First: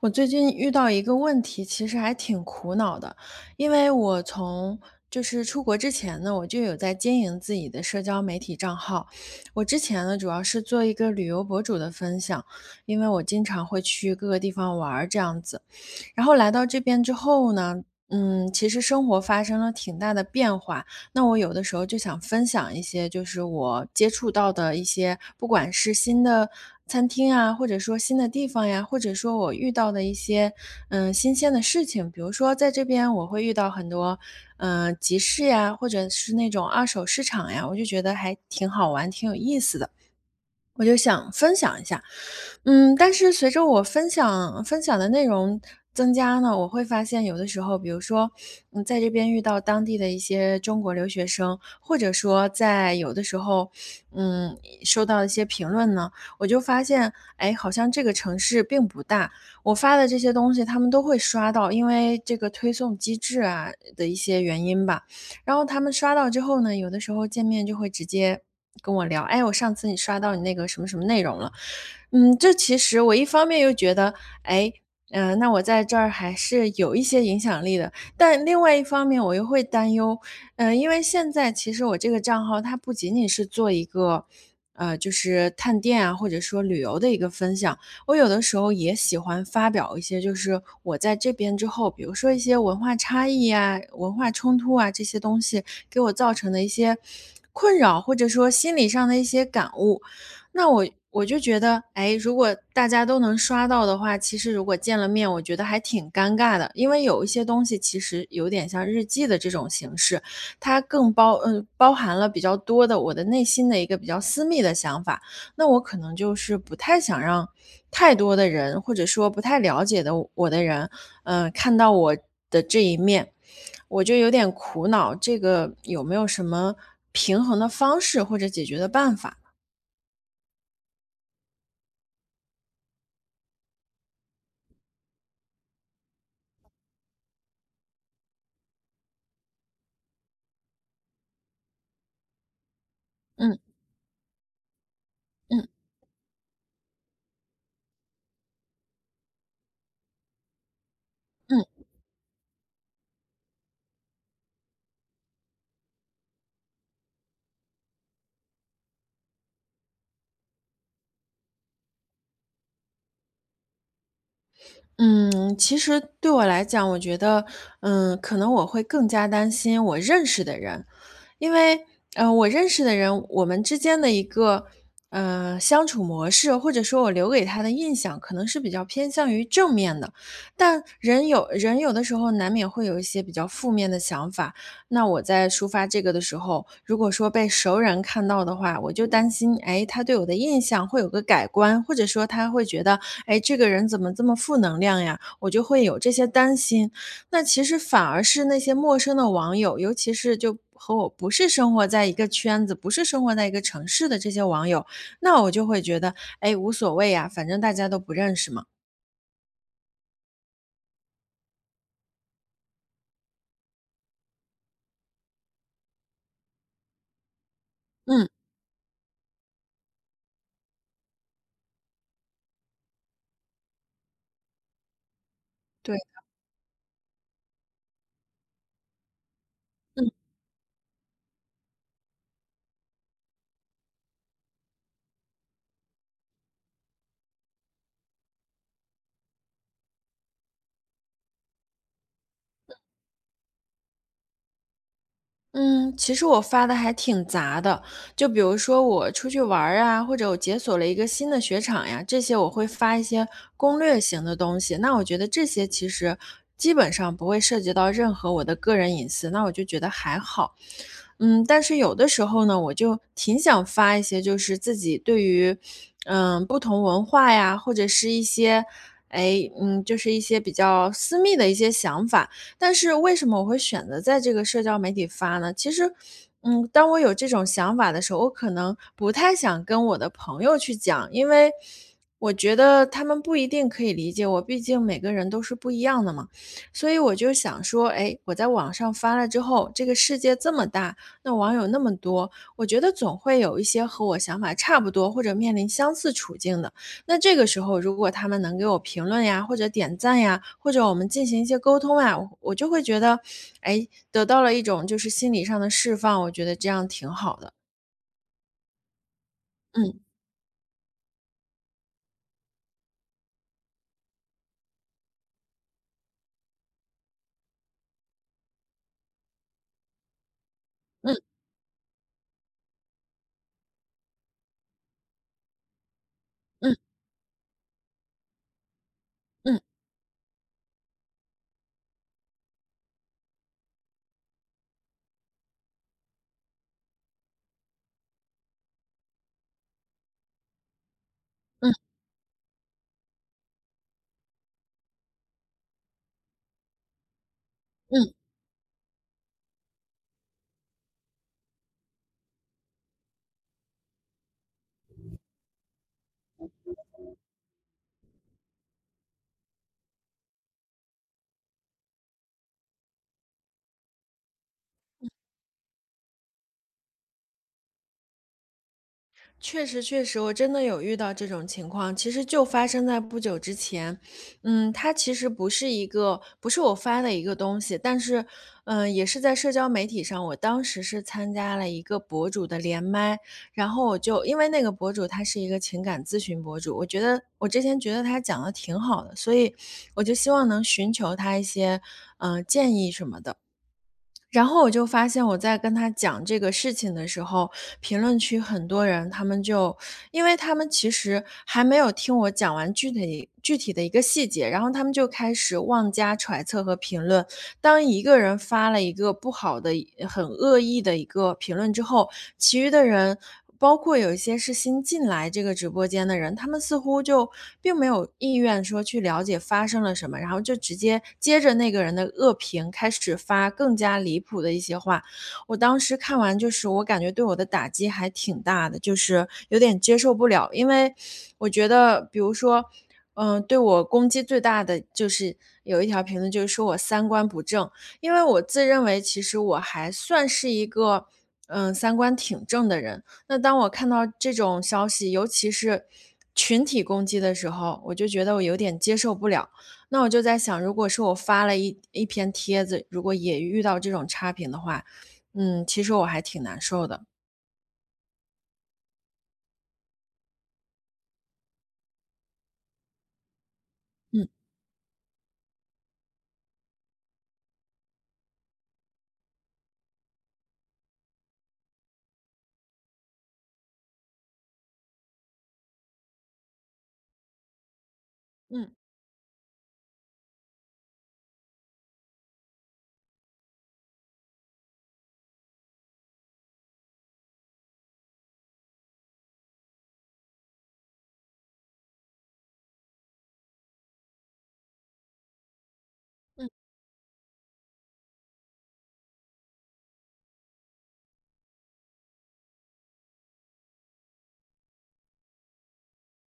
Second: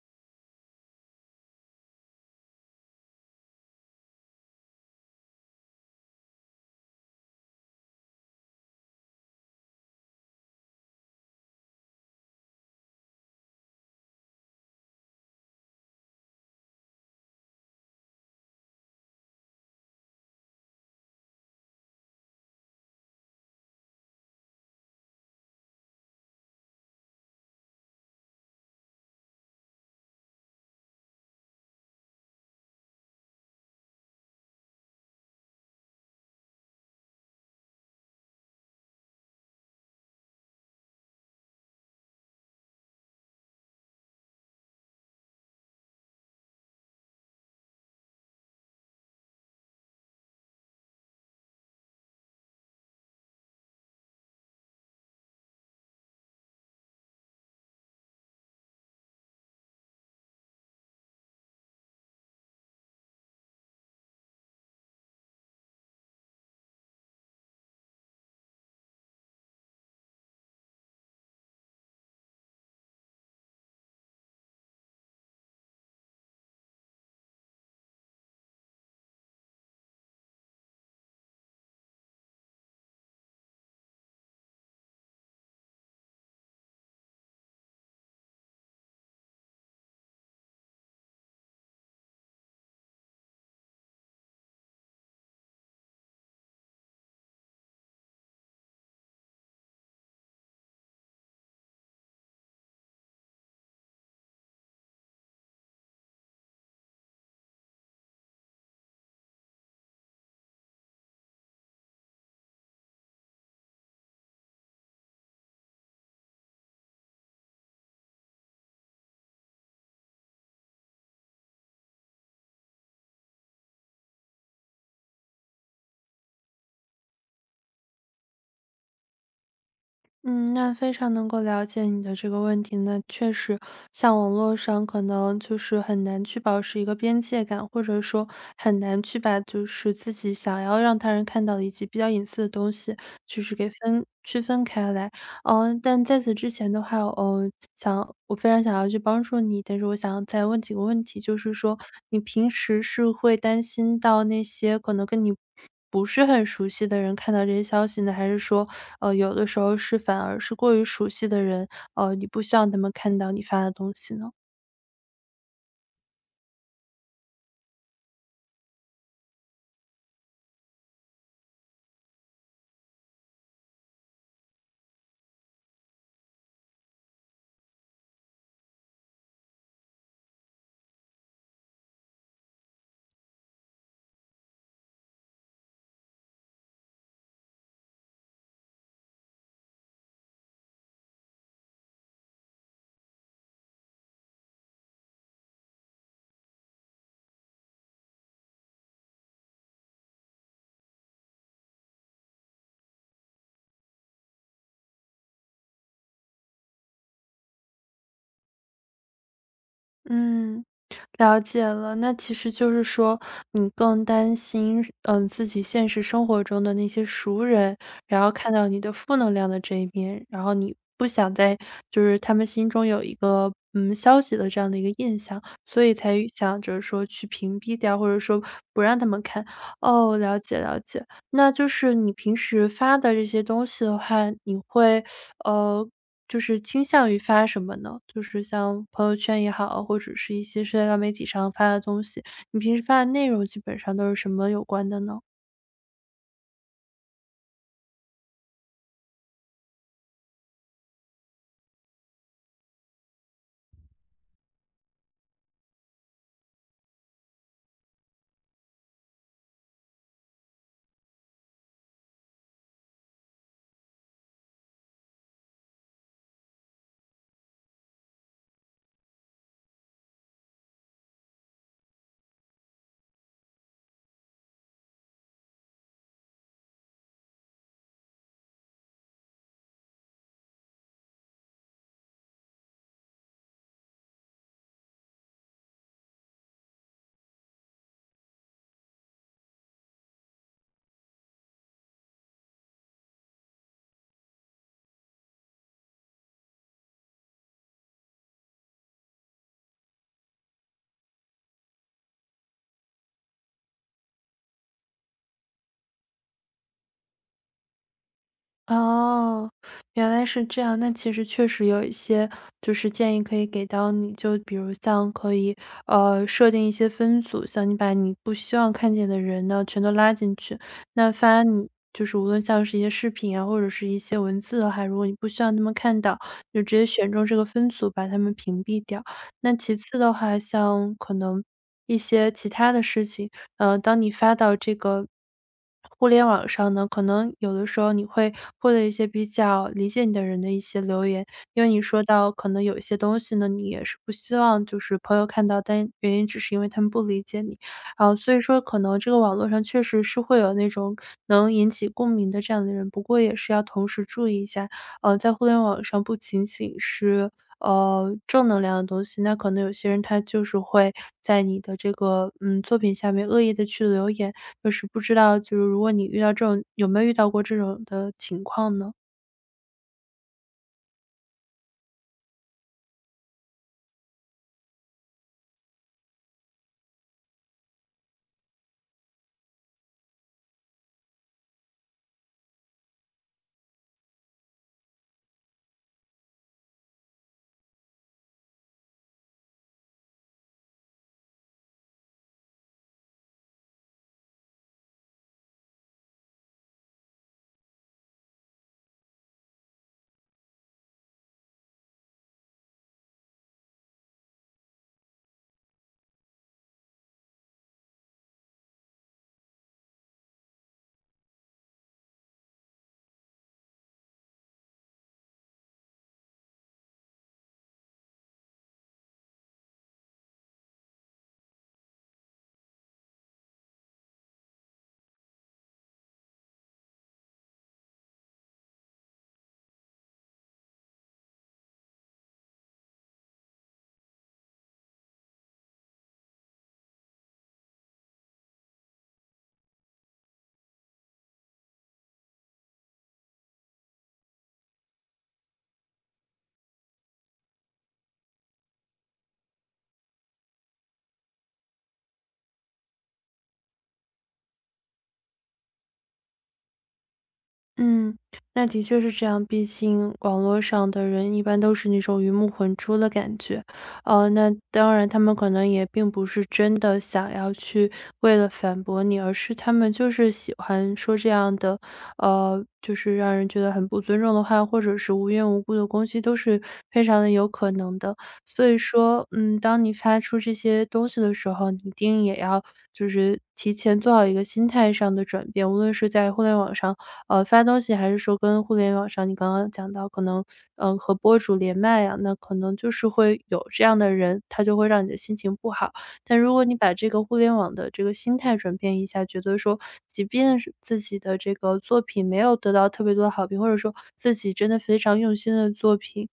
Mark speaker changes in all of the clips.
Speaker 1: 我最近遇到一个问题，其实还挺苦恼的，因为我从出国之前呢，我就有在经营自己的社交媒体账号。我之前呢，主要是做一个旅游博主的分享，因为我经常会去各个地方玩儿这样子。然后来到这边之后呢，其实生活发生了挺大的变化。那我有的时候就想分享一些，就是我接触到的一些，不管是新的餐厅啊，或者说新的地方呀，或者说我遇到的一些，新鲜的事情。比如说在这边我会遇到很多，集市呀，或者是那种二手市场呀，我就觉得还挺好玩，挺有意思的，我就想分享一下。但是随着我分享的内容增加呢，我会发现有的时候，比如说，在这边遇到当地的一些中国留学生，或者说在有的时候，嗯，收到一些评论呢，我就发现，哎，好像这个城市并不大，我发的这些东西他们都会刷到，因为这个推送机制啊的一些原因吧。然后他们刷到之后呢，有的时候见面就会直接跟我聊："哎，我上次你刷到你那个什么什么内容了。"嗯，这其实我一方面又觉得，哎，那我在这儿还是有一些影响力的，但另外一方面我又会担忧，因为现在其实我这个账号它不仅仅是做一个，就是探店啊，或者说旅游的一个分享，我有的时候也喜欢发表一些，就是我在这边之后，比如说一些文化差异啊、文化冲突啊这些东西给我造成的一些困扰，或者说心理上的一些感悟。那我就觉得，哎，如果大家都能刷到的话，其实如果见了面，我觉得还挺尴尬的，因为有一些东西其实有点像日记的这种形式，它更包嗯包含了比较多的我的内心的一个比较私密的想法。那我可能就是不太想让太多的人，或者说不太了解的我的人，看到我的这一面，我就有点苦恼，这个有没有什么平衡的方式或者解决的办法？
Speaker 2: 嗯，那非常能够了解你的这个问题呢。确实，像网络上可能就是很难去保持一个边界感，或者说很难去把就是自己想要让他人看到的以及比较隐私的东西，就是给
Speaker 1: 嗯
Speaker 2: 分区分开来。
Speaker 1: 嗯
Speaker 2: 嗯，但在此之前的话，想我非常想要去帮助你，但是我想再问几个问题，就是
Speaker 1: 嗯,
Speaker 2: 说你平时是会担心到那些可能跟你不是很熟悉的人看到这些消息呢？还是说，有的时候是反而是过于熟悉的人，你不希望他们看到你发的东西呢？
Speaker 1: 嗯，其实对我来讲，我觉得，可能我会更加担心我认识的人，因为，我认识的人，我们之间的一个，相处模式，或者说我留给他的印象，可能是比较偏向于正面的。但人有的时候难免会有一些比较负面的想法，那我在抒发这个的时候，如果说被熟人看到的话，我就担心，哎，他对我的印象会有个改观，或者说他会觉得，哎，这个人怎么这么负能量呀？我就会有这些担心。那其实反而是那些陌生的网友，尤其是就和我不是生活在一个圈子，不是生活在一个城市的这些网友，那我就会觉得，哎，无所谓呀，反正大家都不认识嘛。
Speaker 2: 嗯，了解了。那其实就是说，你更担心，嗯，自己现实生活中的那些熟人，然
Speaker 1: 嗯，
Speaker 2: 后看到你的负能量的这一面，然后你不想在就是他们心中有一个消极的这样的一个印象，所以
Speaker 1: 对。
Speaker 2: 才想着说去屏蔽掉，或者说不让他们看。
Speaker 1: 嗯。
Speaker 2: 哦，了解了解。那就是你平时发的这些东西的话，呃。就是倾向于发什么呢？就是像朋友圈也好，或者是一些社交媒体上发的东西，你平时发的内容基本上都是什么有关的呢？
Speaker 1: 嗯，其实我发的还挺杂的，就比如说我出去玩儿啊，或者我解锁了一个新的雪场呀，这些我会发一些攻略型的东西。那我觉得这些其实基本上不会涉及到任何我的个人隐私，那我就觉得还好。但是有的时候呢，我就挺想发一些，就是自己对于不同文化呀，或者是一些就是一些比较私密的一些想法。但是为什么我会选择在这个社交媒体发呢？其实，当我有这种想法的时候，我可能不太想跟我的朋友去讲，因为我觉得他们不一定可以理解我，毕竟每个人都是不一样的嘛。所以我就想说，哎，我在网上发了之后，这个世界这么大，那网友那么多，我觉得总会有一些和我想法差不多或者面临相似处境的。那这个时候，如果他们能给我评论呀，或者点赞呀，或者我们进行一些沟通啊，我就会觉得，哎，得到了一种就是心理上的释放，我觉得这样挺好的。
Speaker 2: 哦，原来是这样。那其实确实有一些就是建议可以给到你，就比如像可以设定一些分组，像你把你不希望看见的人呢全都拉进去，那
Speaker 1: 嗯
Speaker 2: 发你就是无论像是一些视频啊，或者是一些文字的话，如果你不希望他们看到，就直
Speaker 1: 嗯
Speaker 2: 接选中这个分组把他们屏蔽掉。那
Speaker 1: 嗯
Speaker 2: 其次的话，像可能一些其他的事情，当你发到这个互联网上呢，可能有的时候你会获得一些比较理解你的人的一些留言，因为
Speaker 1: 嗯,
Speaker 2: 你说到可能有一些东西呢，你也是不希望就是朋友看到，但原因只是因为他们不理解你，
Speaker 1: 嗯。
Speaker 2: 啊，所以说可能这个网络上确实是会有那种能引起共鸣的这样的人，不过也是要同时注意一下，在互联网上不仅仅是正能量的东西，那可能有些人他就是会在你的这个，嗯，作品下面恶意的去留言，就是不知道就是如果你遇到这种有没有遇到过这种的情况呢？
Speaker 1: 确实，确实，我真的有遇到这种情况，其实就发生在不久之前。嗯，它其实不是一个，不是我发的一个东西，但是，也是在社交媒体上，我当时是参加了一个博主的连麦，然后我就因为那个博主他是一个情感咨询博主，我觉得我之前觉得他讲的挺好的，所以我就希望能寻求他一些，建议什么的。然后我就发现我在跟他讲这个事情的时候，评论区很多人他们就因为他们其实还没有听我讲完具体的一个细节，然后他们就开始妄加揣测和评论，当一个人发了一个不好的、很恶意的一个评论之后，其余的人，包括有一些是新进来这个直播间的人，他们似乎就并没有意愿说去了解发生了什么，然后就直接接着那个人的恶评开始发更加离谱的一些话。我当时看完，就是我感觉对我的打击还挺大的，就是有点接受不了，因为我觉得，比如说。对我攻击最大的就是有一条评论，就是说我三观不正。因为我自认为其实我还算是一个，三观挺正的人。那当我看到这种消息，尤其是群体攻击的时候，我就觉得我有点接受不了。那我就在想，如果是我发了一篇帖子，如果也遇到这种差评的话，嗯，其实我还挺难受的。
Speaker 2: 嗯，那的确是这样，毕竟网络上的人一般都是那种鱼目混珠的感觉，
Speaker 1: 嗯
Speaker 2: 那当然他们可能也并不是真的想要去为了反驳你，而是他们就是喜欢说这样的，就是让人觉得很不尊重的话，或者是无缘无故的攻击，都是非常的有可能的。所
Speaker 1: 嗯
Speaker 2: 以说，嗯，当你发出这些东西的时候，你一定也要就是提前做好一个心态上的转变，无论是在互联网上，发东西，还是说跟互联网上你刚刚讲到可能，和博主连麦啊，那可能就是会有这样的人，他就会让你的心情不好。但如果
Speaker 1: 嗯
Speaker 2: 你把这个互联网的这个心态转变一下，觉得说，即便是自己的这个作品没有得到特别多的好评，或者说自己真的非常用心的作品，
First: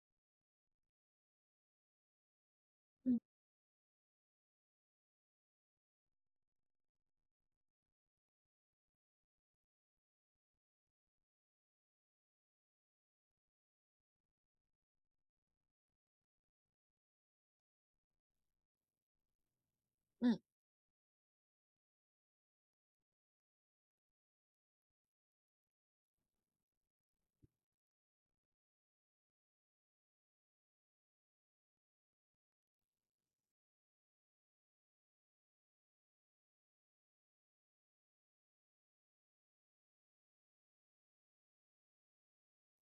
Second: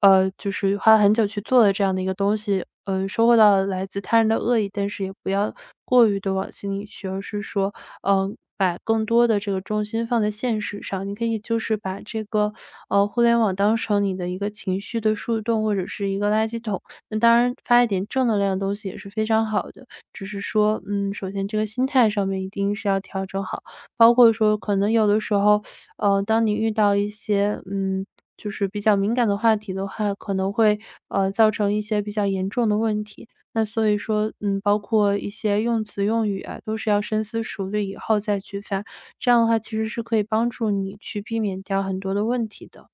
Speaker 2: 就是花了很久去做了这样的一个东西，收获到了来自他人的恶意，但是也不要过于的往心里去，而是说，嗯，把更多的这个重心放在现实上。你可以就是把这个互联网当成你的一个情绪的树洞或者是一个垃圾桶，那当然发一点正能量的东西也是非常好的，只
Speaker 1: 嗯。
Speaker 2: 是说，嗯，首先这个心态上面一定是要调整好，包括说可能有的时候，当你遇到一些，嗯，就是比较敏感的话题的话，可能会，造成一些比较严重的问题。那所以说，嗯，包括一些用词用语啊，都是要深思熟虑以后再去发，这样的话其实是可以帮助你去避免掉很多的问题的。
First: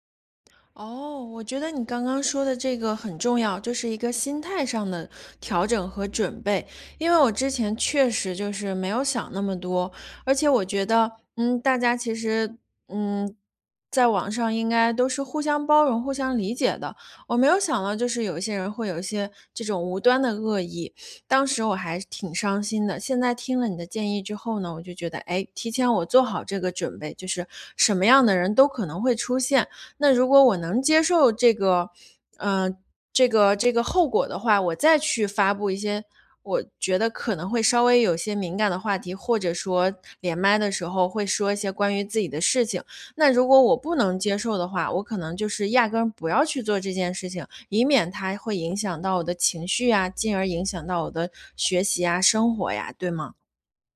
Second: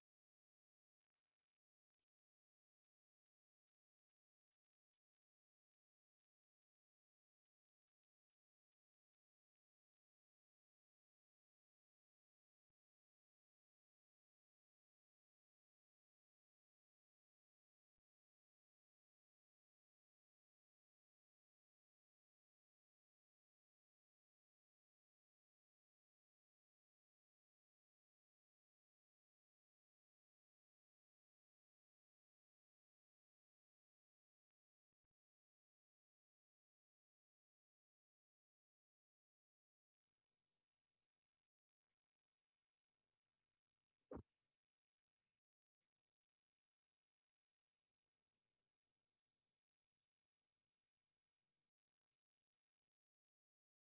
Speaker 1: 哦，我觉得你刚刚说的这个很重要，就是一个心态上的调整和准备。因为我之前确实就是没有想那么多，而且我觉得，大家其实，嗯，在网上应该都是互相包容、互相理解的。我没有想到，就是有一些人会有一些这种无端的恶意，当时我还挺伤心的。现在听了你的建议之后呢，我就觉得，哎，提前我做好这个准备，就是什么样的人都可能会出现。那如果我能接受这个，嗯，呃这个后果的话，我再去发布一些我觉得可能会稍微有些敏感的话题，或者说连麦的时候会说一些关于自己的事情。那如果我不能接受的话，我可能就是压根儿不要去做这件事情，以免它会影响到我的情绪呀，进而影响到我的学习啊、生活呀，对吗？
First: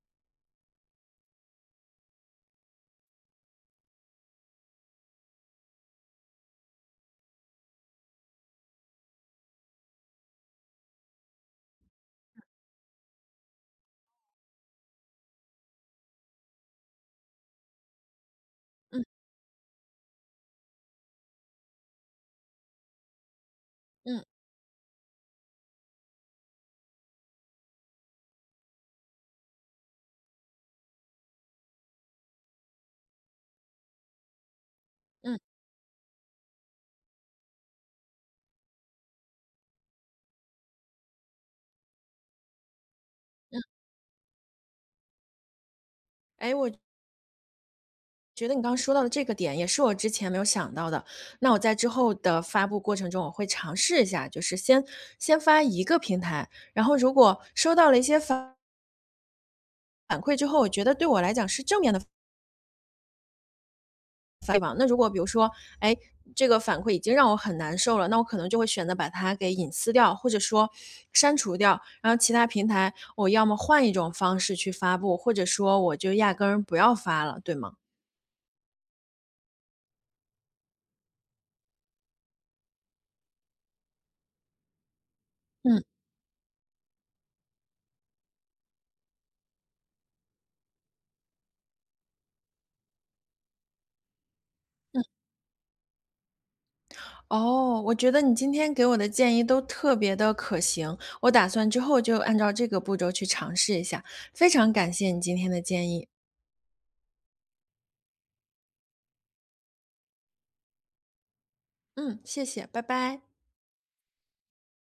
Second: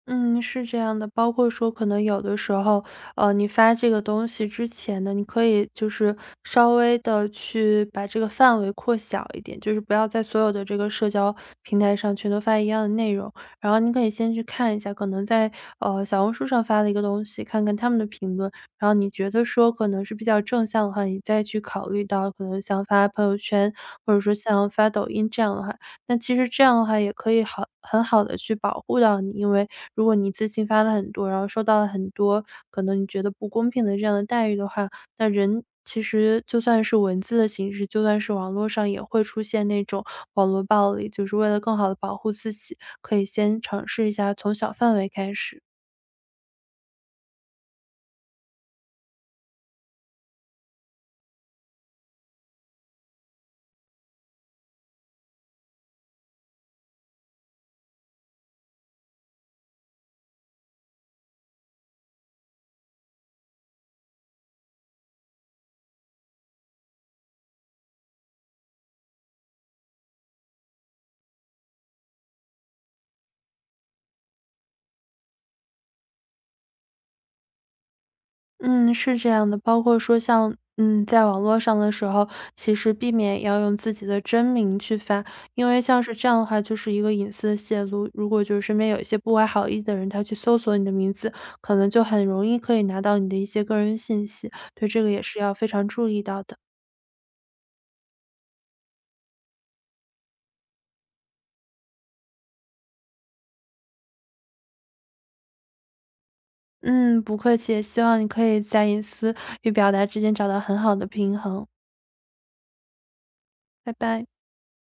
Speaker 2: 嗯，是这样的，包括说可能有的时候，你发这个东西之前呢，你可以就是稍微的去把这个范围扩小一点，就是不要在所有的这个社交平台上全都发一样的内容。然后你可以先去看一下，可能在，小红书上发了一个东西，看看他们的评论，然后
Speaker 1: 嗯
Speaker 2: 你觉得说可能是比较正向的话，你再去考虑到可能像发朋友圈，或者
Speaker 1: 嗯
Speaker 2: 说像发抖音这样的话。那其实这样的话也可以好很好的去保护到你，因为如果你一次性发了很多，然后受到了很多可能你觉得不公平的这样的待遇的话，那
Speaker 1: 嗯，
Speaker 2: 人其实就算是文字的形式，就算是网络上也会出现那种网络暴力，就是为了更好的保护自己，可以先尝试一下从小范围开始。
Speaker 1: 哎，我觉得你刚刚说到的这个点也是我之前没有想到的，那我在之后的发布过程中，我会尝试一下，就是先发一个平台，然后如果收到了一些反馈之后，我觉得对我来讲是正面的反馈吧。那如果比如说，哎，这个反馈已经让我很难受了，那我可能就会选择把它给隐私掉，或者说删除掉，然后其他平台我要么换一种方式去发布，或者说我就压根儿不要发了，对吗？
Speaker 2: 嗯，是这样的，包括说像嗯，在网络上的时候，其实避免要用自己的真名去发，因为
Speaker 1: 嗯。
Speaker 2: 像是这样的话，就是一个隐私的泄露。如果就是身边有一些不怀好意的人，他去搜索你的名字，可能就很容易可以拿到你的一些个人信息，对这个也是要非常注意到的。
Speaker 1: 哦，我觉得你今天给我的建议都特别的可行，我打算之后就按照这个步骤去尝试一下。非常感谢你今天的建议，
Speaker 2: 嗯，不客气，希望你可以在隐私与表达之间找到很好的平衡，
Speaker 1: 嗯，谢谢，拜拜。
Speaker 2: 拜拜。